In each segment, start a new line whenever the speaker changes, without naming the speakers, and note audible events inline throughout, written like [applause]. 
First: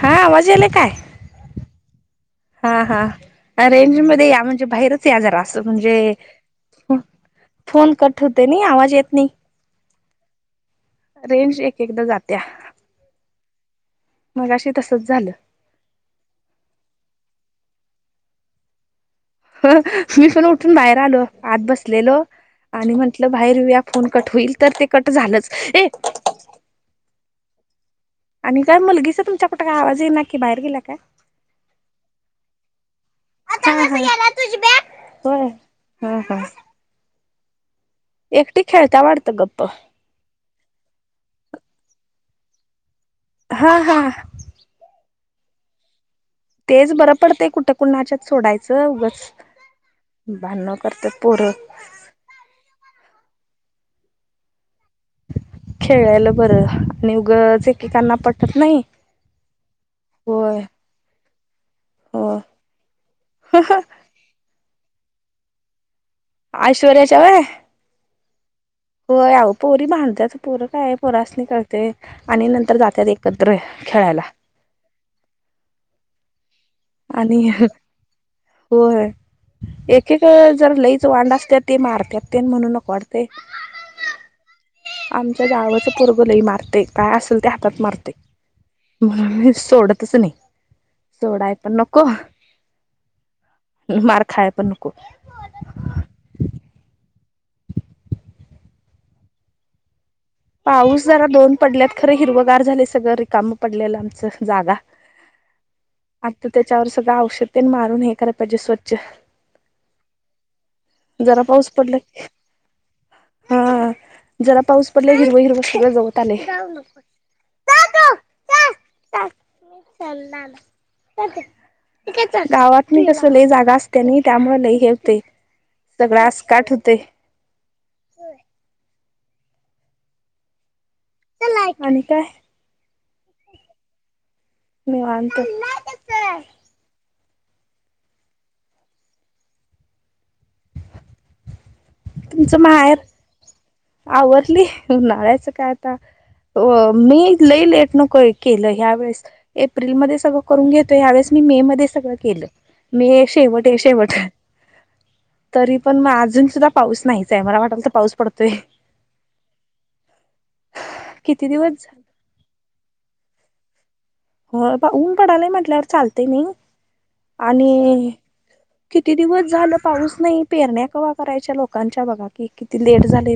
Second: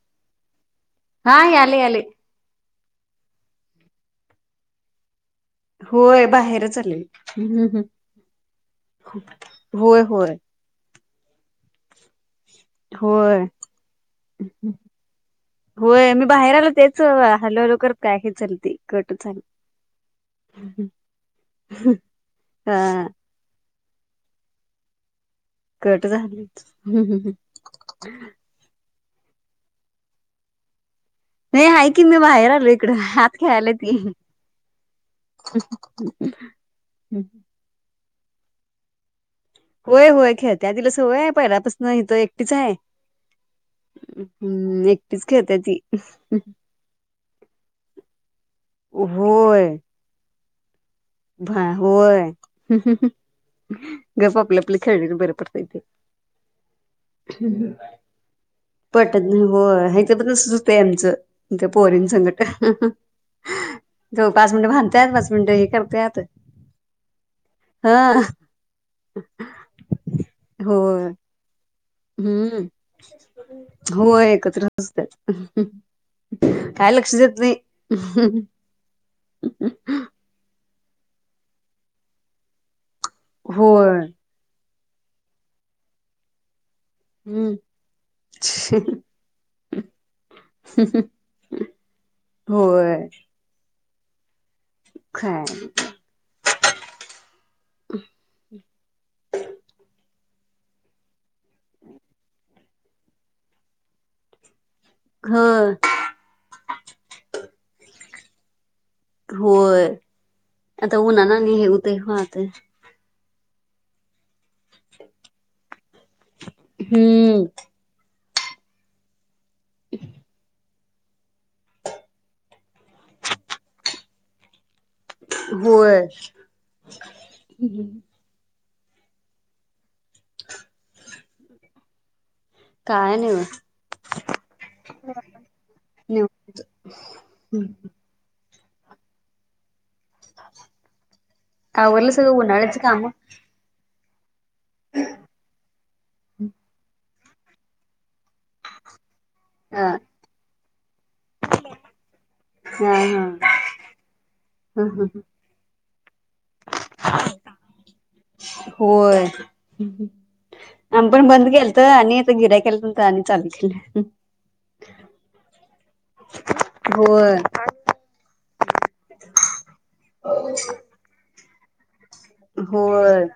हा आवाज यायला काय?
हा यालय यालयं.
हा हा रेंज मध्ये या म्हणजे बाहेरच या जरा. म्हणजे
होय बाहेरच आले हम्म हम्म.
फोन कट होतोय नाही, आवाज येत नाही.
होय होय.
रेंज एक एकदा जात्या.
होय.
मगाशी तसच झालं
होय, मी बाहेर आलो तेच हलू हलू करत काय की चालती.
मी पण उठून बाहेर आलो, आत बसलेलो आणि
हा
म्हटलं बाहेर येऊया. फोन कट होईल, तर ते कट झालंच. ए
कट झालीच.
आणि काय मुलगीचा तुमच्या कुठं काय आवाज येईना की बाहेर गेल्या काय?
नाही आहे की मी बाहेर आलो इकडं, आत खेळाली ती.
होय हा हा
[unintelligible]
एकटी खेळत्या वाटतं गप.
होय होय खेळत्या, तिला सवय हाय पहिलापासनं हितं एकटीच हाय.
हा हा
हम्म एकटीच खेळत्या ती.
तेच बरं पडते कुठं कुणाच्यात सोडायचं उगच, भान
हा होय, गप आपलं आपलं खेळलेलं बरं पडतंय ते,
खेळायला बरं आणि उगच
हम्म
एकेकांना पटत नाही
पटत ना व ह्याचं तर तसचं
होय
होतंय आमचं. ते पोरीन
हो
संगट, अहं अहं तो पाच मिनिटं भांडताय, पाच मिनिटं हे कर
ऐश्वर्याच्या वहय. होय, अओ पोरी भांडत्यात, पोर काय
होय
पोरास नी कळ ते आणि
हम्म
नंतर जातात एकत्र
होय
खेळायला.
एकत्र असतात काय लक्ष
आणि
देत नाही
हं होय. एक, एक जर लईच वांड असत्यात, तर ते मारत म्हणून नको वाटत.
होय.
आमच्या जावच पोरगं लई मारतय. काय असेल ते
हम्
हातात मारतय. म्हणून मी सोडतच नाही. सोडाय पण नको
होय.
मार खायय पण
खा [unintelligible]
पाऊस जरा दोन पडल्यात खरं हिरवगार झालेय सगळं रिकाम पडलेलं आमच जागा.
ह
आता त्याच्यावर सगळं औषधं मारून हे कराय पाहिजे स्व
होय. आता उनान
जरा
आणि हे
पाऊस पडला
उतय
हा. जरा पाऊस पडलयं हिरव, हिरवं होय. गवत आलय. [inaudible]
हम्म
मी कलणार. गावात नी कस लय जागा असत्या नै त्यामुळे लय हे ते
होय
सगळं आसकाठ होतय.
[unintelligible]
आणि काय?
काय नै बघा
निवांत
हम्म हूं. काय आवरलं सगळं
तुमचं
उन्हाळ्याची
माहेर
कामं?
आवरली उनळा्याचं काय आता मी लई लेट न केलं ह्यावेेळेस
हा
एप्रिलमध्ये सगळं करून घेतो यावेेळेस मी मे मध्ये सगळं केलं,
हा
मे शेवट शेवट.
ह ह
तरी पण म अजून सुद्धा पाऊस नाहीच आहे. मला वाटल तर पाऊस पड
होय. आमी पण
किती
बंद केलंत,
दिवस
आणि आता गिरायक यायल्यात आणि चालू केलं.
हो बा. ऊन पडालाय म्हटल्यावर चालतय नवं
होय
आणि किती दिवस झालं पाऊस नाही, पेरण्या कवा करायच्या लोकांच्या बघा की, किती लेट
होय
झालय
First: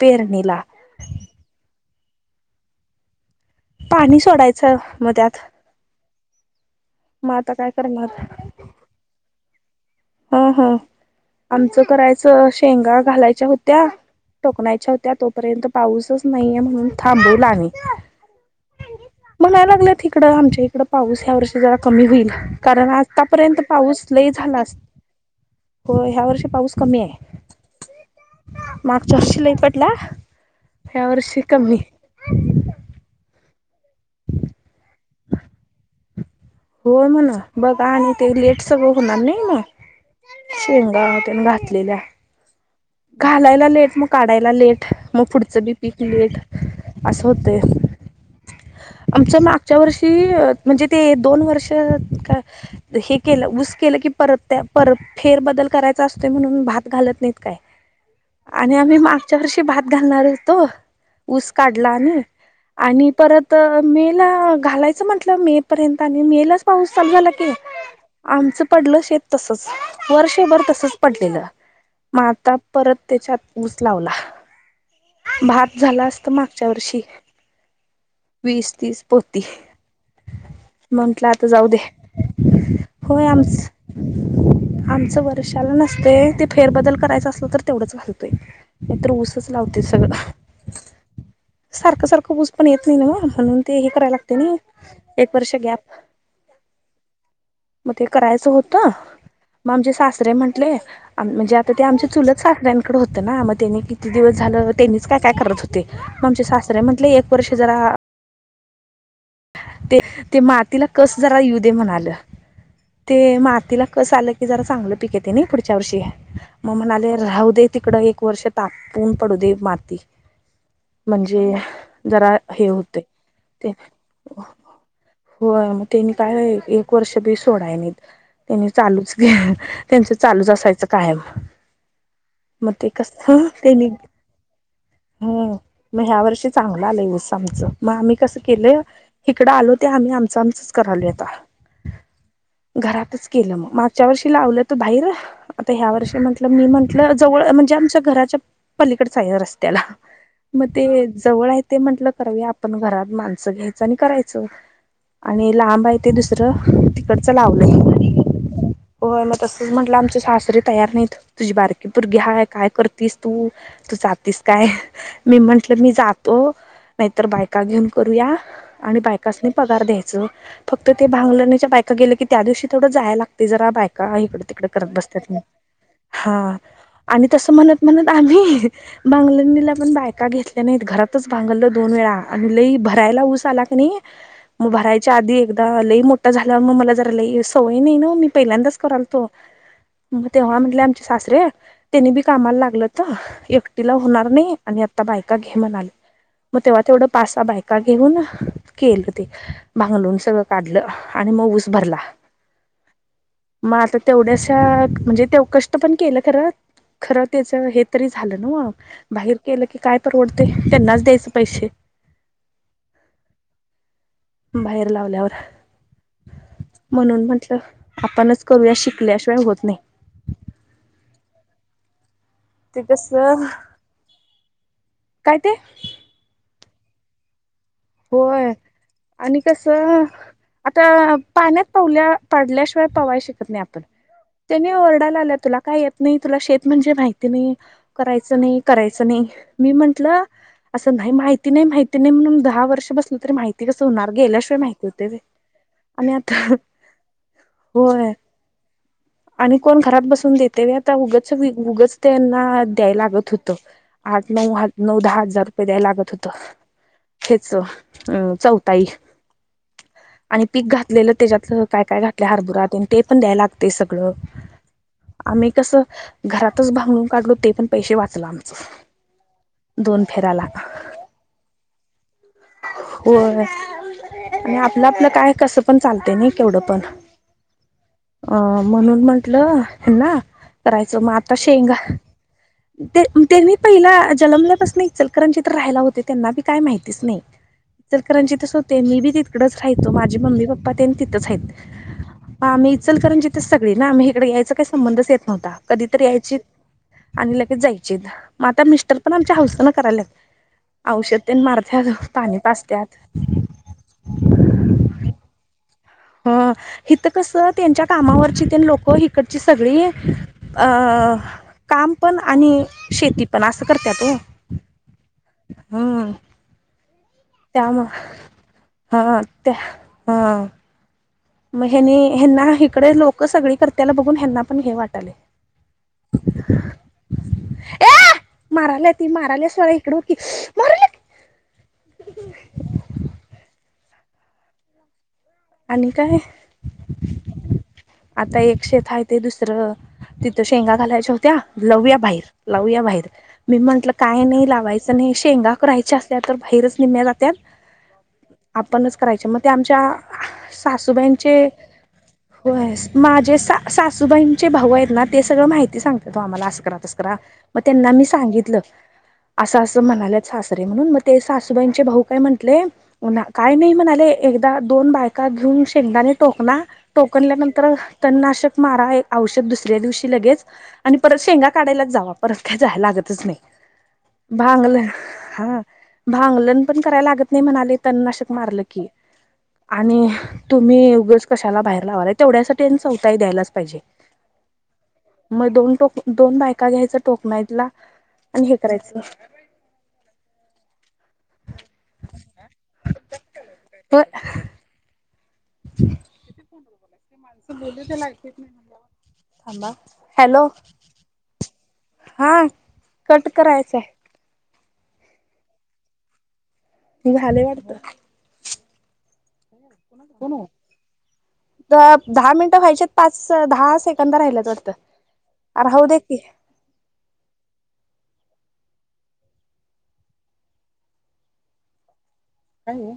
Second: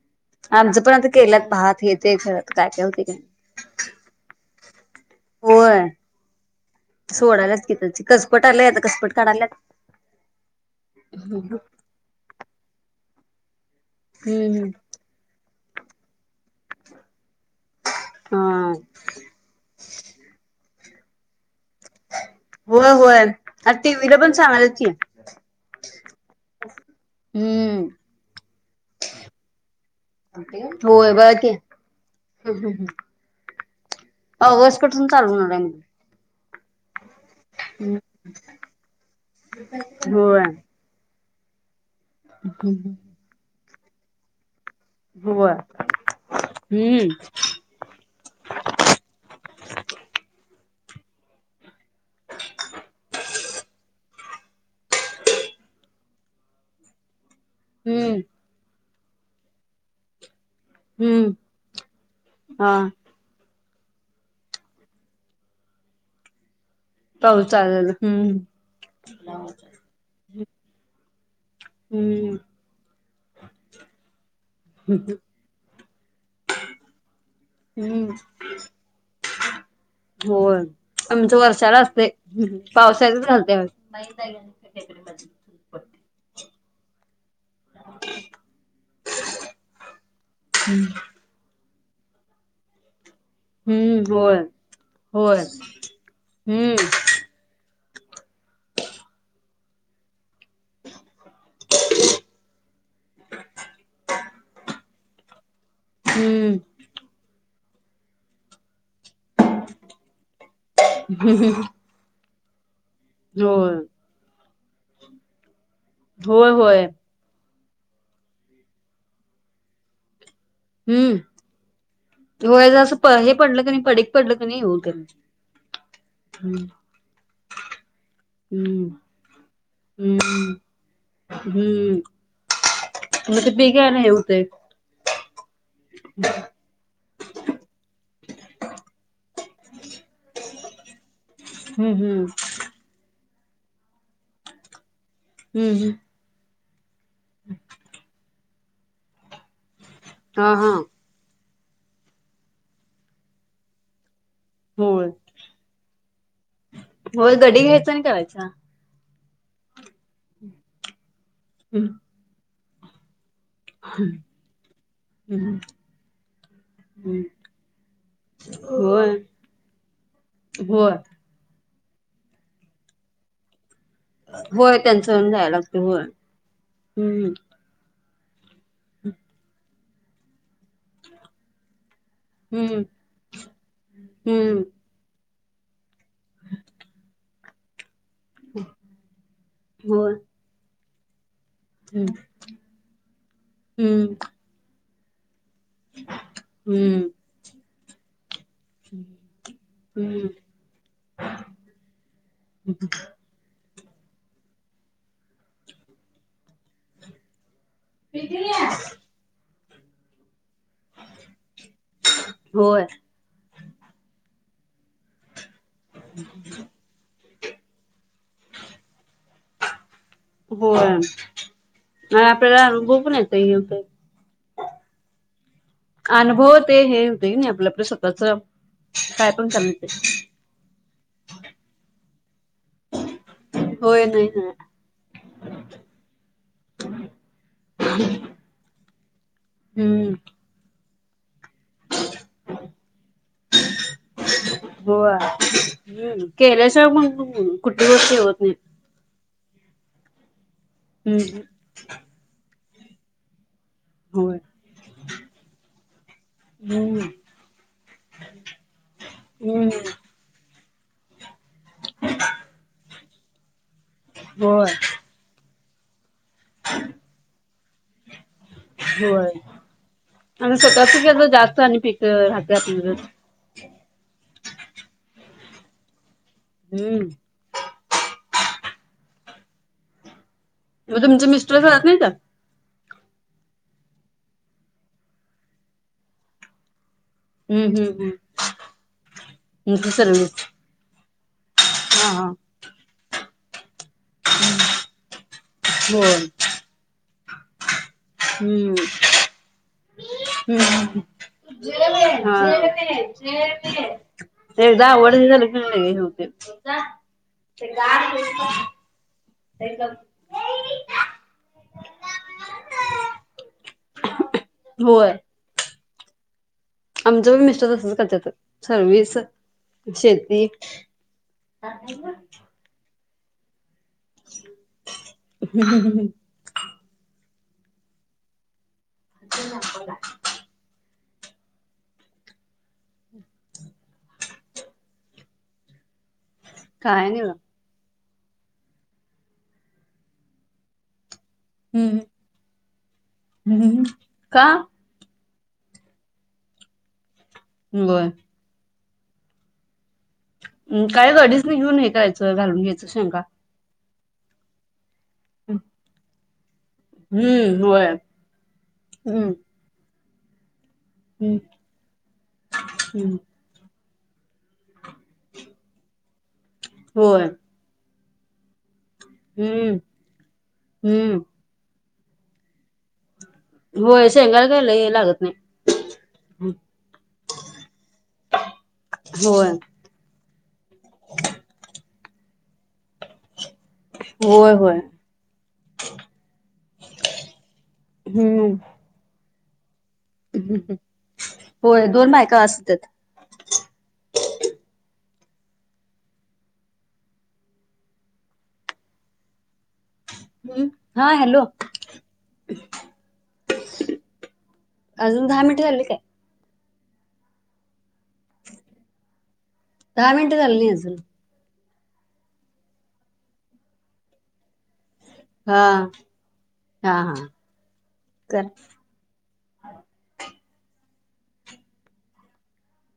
पेरणीला.
आमचं पण आता केल्यात भात हे ते खरच काय काय होते काय?
पाणी सोडायचं म त्यात.
होय
मग आता
सोडायलाच
काय
की,
करणार
कसपट आलय, आता कसपट काढायल्यात.
ह ह. आमचं करायचं शेंगा घालायच्या हो त्या
हम्म हम्म.
टोकणायच्या होत्या, तोपर्यंत पाऊसच नाहीये म्हणून थांबूवलं आमी.
हा
म्हणाय लागल्यात इकडं, आमच्या इकड पाऊस ह्या वर्षी जरा कमी होईल, कारण
होय होय
आतापर्यंत
आता
पाऊस
टीव्हीला
लय
पण
झाला
सांगायल्यात
अस
की
होय. ह्या वर्षी पाऊस कमी हाय.
हम्म
मागच्या वर्षी लय पडला, ह्या वर्षी कमी.
हम्म हम्म. ऑगस्टपासून चालु वणार आहे म
होय मणं, बघा आणि ते लेट सगळं होणार नै
होय
शेंगा घातलेल्या, घालायला लेट मग काढायला लेट. मग
होय
पुढचं बी पीक लेट
हम्म
असं होतय. आमच्या मागच्या वर्षी म्हणजे ते दोन वर्ष क हे केलं ऊस केलं की परत त्या परत फेरबदल करायचा असतो. म्हणून भात घालत नाहीत काय,
हम्म
आणि आम्ही मागच्या वर्षी भात घालणार ह तो
हम्म
ऊस काढला आणि
हा
आणि परत त मे ला घालायचं म्हंटलं मे पर्यंत आणि मे लाच पाऊस चालू झाला
पाऊस
की.
चालू झाला हम्म
आमचं पडलं शेत तसंच, वर्षभर तसंच पडलेलं. म आता
हम्म
परत त्याच्यात ऊस लावला.
[unintelligible]
त मागच्या वर्षी,
हम्म
वीस तीस पोती.
होय
म्हंटलं
आमचं
आता जाऊ दे,
वर्षाला असतंय पावसाळ्यातच
होय
घालतंय
आमच आमचं वर्षाला न ते ते फेर बदल करायचं असल तर तेवढंच घालतोय, नाहीतर ऊसचं लावतोय सगळा. सारखं सारखं ऊस पण येत नाही नव्हं, म्हणून ते हे
हम्म
करायला
होय
लागतयं नाय एक
होय
वर्ष गॅप.
हम्म
मग ते करायचं होतं, मग आमचे सासरे म्हण म्हटले म्हणजे आमचे चुलत सासऱ्यांकड होत ना, म तेनी किती दिवस झालं त्यांनीच काय काय करत होते, मग आमचे
हम्म
सासरे म्हटले एक वर्षी जरा ते ते मातीला कस जरा येवू देे म्हणालं. ते
होय
मातीला कस आलं की जरा चांगलं पीक येतयं नाय, पुढच्या वर्षी
होय
मग
होय
म्हणाले राहू दे. तिकडं एक वर्ष तापून पडू दे माती.
हम्म
म्हणजे जरा हे
होय असं
होतय.
प हे पडलं क नाही पडीक पडलं क नाही होत
होय, मग त्यांनी काय
हम्म
एक वर्ष बी सोडाय नाहीत. त्यांनी
हम्म
चालूच घ्या त्यांच चालूच,
हम्म
असायचं कायम.
हम्म
म ते कस
मग ते पीक
तेनि
आहे ना हे होतय
हम मग ह्या वर्षी चांगलं आलंय ऊस आमचं मग आम्ही कसं केलंय. हिकडं ड आलो ते आम्ही आमच आमचचं करालोय आता.
हम हम.
घरातच केलं मग मागच्या वर्षी लावलं त, बाहिर
हम्म
आता ह्या
हम्म
वर्षी म्हटलं मी म्हण जवळ म्हणजे आमच्या घराच्या पलीकडच आहे रस्त्याला
हा
मग
हा
ते जवळ हाय. ते म्हटलं करावी आपण घरात माणसं घ्यायचं आणि करायचं.
होय
आणि लांब आहे ते दुसरं तिकडचं
होय गडी
लावलंय.
घ्यायचा आणि करायचा
होय, मग तसंच म्हटलं आमचे सासरे तयार नाहीत, तुझी
हम्म
बारकी पोरगी हाय काय करतीस. तू तू जातीस काय, मी
हम्म
म्हटलं मी जातो. नाही
हम्म
तर बायका घेऊन करूया आणि
होय
बायकास नी पगार द्यायच फक्त
होय
ते भांगलं च्या बायका गेले की. त्या दिवशी थोडं जायलागत जरा बायका. का इकड-तिकड
होय
करत
त्यांचं होऊन
बसत्यात मग.
जायला लागते होय
हा आणि
हम्म
तस म्हणत-म्हणत. आम्ही भंगलीनीला पण बायका घेतल्या नाहीत. घरातच भांगलं दोन वेळा. आणि लई
हम्म
भरायला ऊस आला कणी
हम्म
मग भरायच्या. आधी एकदा लई मोठा झाला मग मला. जरा लई सवय नाही ना. मी पहिल्यांदाच करालतो
होय
मग तेव्हा म्हटले. आमचे सासरे!
हम्म
त्यानी बी कामाला लागलंत. एकटीला
हम्म
होणार नाही. आणि आता बायका घे म्हनाआलते. मग तेव्हा
हम्म
तेवढ पा- सहा बायका घेऊन. केलं ते. भांगलून
हम्म
सगळं काढलं. आणि मग ऊस भरला. मग आता तेवढ्याशा म्हणजे. तेव कष्ट पण केलं खरं. खर त्याच हे तरी झालं ना. म बाहेर केलं की काय परवड ते त्यांनाच द्याच पैसे.
होय
बाहेर लावल्यावर म्हणून म्हटलं. आपणच करू या शिकलेशिवाय होत नाही.
होय आणि आपल्याला
ते
अनुभव पण
कसं
येतोय. [inaudible]
काय ते.
अनुभव ते हे होतय नई आपलं. स्वतःच
होय
काय
आणि
पण
कस
करायला येतंय.
आता पाण्यात पवल्या. पडल्याशिवाय पवाय शकत नाही आपण.
होय नाही नाही
त्यानी ओरडायलाल्या तुला काय येत नई तुला शेत म्हणजे माहिती नई करायचं नई कराय असं नाही मी
हम्म
म्हंटलं असं नाही माहिती नाही माहिती नाही म्हणून दहा वर्ष बसल तरी माहिती कसं होणार गेल्याशिवाय माहिती होतय
होय
व्हय. आणि
हम्म
आता
केल्याशिवाय मग कुठठ [unintelligible]
होय
गस्ती होत नाही
आणि कोण घरात बसून देतय वय आता उगच उगच त्यांना द्याय लागत हो त आठ
होय
नऊ हाट नऊ दहा हजार रुपये द्याय लागत होत.
हम्म
त चौथाई
हम्म
आणि पीक घातलेलं त्याच्यातल काय काय घातलय हारबुरा तेन ते पण द्याय लागतय सगळं
होय
आम्ही कसं घरातच भांगळून काढलो ते पण पैसे वाचलं आमचं.
होय.
दोन फेराला
आणि स्वतः केलं ज्यांस
होय आणि आपलं आपलं काय कसं पण चालते नाही केवढं पण.
हम्म.
अ म्हणून म्हंटलं ना करायचं
मग
म
तुमचे
आता
मिस्टर
शेंगा
करत नाही का?
तेनी तेनी पहिला जलमल्यापासून एक इचलकरंजीत राहायला होते. त्यांना बी काय माहित. तीच नाही
हम्म हम्म
इचलकरंजीत होते मी बी तिकडच
हम्म
राह्यचो माझे
सर्विस
मम्मी पप्पा त्यांनी तिथंचय हाईत.
हा हा.
इचलकरंजीतच सगळी ना आम्ही इकडे यायचा काही संबंधच येत नव्हता कधी तर
होय
यायची आणि लगेच जाई चित म आता मिस्टर पण आमच्या हाऊसन करायलात.
ह ज ज
पाजत्यात
[unintelligible] एकदा वड झा [unintelligible]
हं हित कसं त्यांच्या कामावरची त्यानं लोक हि कची सगळी अ काम पण आणि शेती पण आसं करत्यात
होय
हं.
आमचं पण मिस्टर तसचत सर्विस,
हा
शेती
म ह्यनी ह्यना इकडे लोक सगळी कर त्याला बघून ह्यांना पण हे वाटयले. ए माराल्या ती माराली स्वरा इकड हो की मारायले. [inaudible] आणि काय?
काय नई.
आता एक शेत आहे ते दुसरं तिथं शेंगा घालायच्या हो त्या लावूया
हम्म
बाहेर लावूया बाहेर मी
हम्म
म्हंटलं काय
का?
नाही लावायचं नाही. शेंगा करायच्या त्या तर भाहेरच निम्या जात्यात.
हम्म बर.
पणच करायचे मग ते आमच्या
काय
सासूबाईंचे
गाडीसनी घेऊन हे करायचं घालून
होय
घ्यायचं शेंगा
माझे सा सा सुबाईंचे भाऊ आहेत ना ते सगळं माहिती सांगतात हो आम्हाला अस करा. तस म
हम्म होय.
त्यांना मी सांगितलं
हम्म.
असं अस म्हणाल्यात सा म्हणून म ते
हम्म
सासूबाईंचे भाऊ काय म्हटले
हम्म
ना काय नाही म्हणाले एकदा दोन बा बायका घेऊन शेंगदाने टोकला
होय
टोकल्यानंतर तननाशक मारा. एक औषध
हम्म
दुसऱ्या दिवशी लगेच आणि परत
हम्म
शेंगा काढायलाच जावा परत काय जाय लागतच नाही.
होय, शेंगाला
भांगलं
लय लागत. नाही.
हा भांगलण पण करायला लागत नाही म्हणाले तननाशक मारलं की,
होय
नी तुम्ही उगच कशाला बाहेर लावालाय तेवढ्यासाठी चौताही द्यायलाच पाहिजे
होय हो.
मग दोन टोक दोन बायका घ्यायच टोकनाईला आणि हे
हम्म
करायचं.
होय दोन बायका बास होत्यात.
हं. [inaudible] हॅलो.
हा हॅलो.
हा कट करायचंय.
अजून दहा मिनट झाली काय.
झालय वाटत.
दहा मिनट झाल नाही अजून.
दहा मिनिटं व्हायच्यात पाच, दहा सेकंद राहिल्यात वाटतं.
हा
राहू दे की काय
हा हा. कर.
नाही ओ.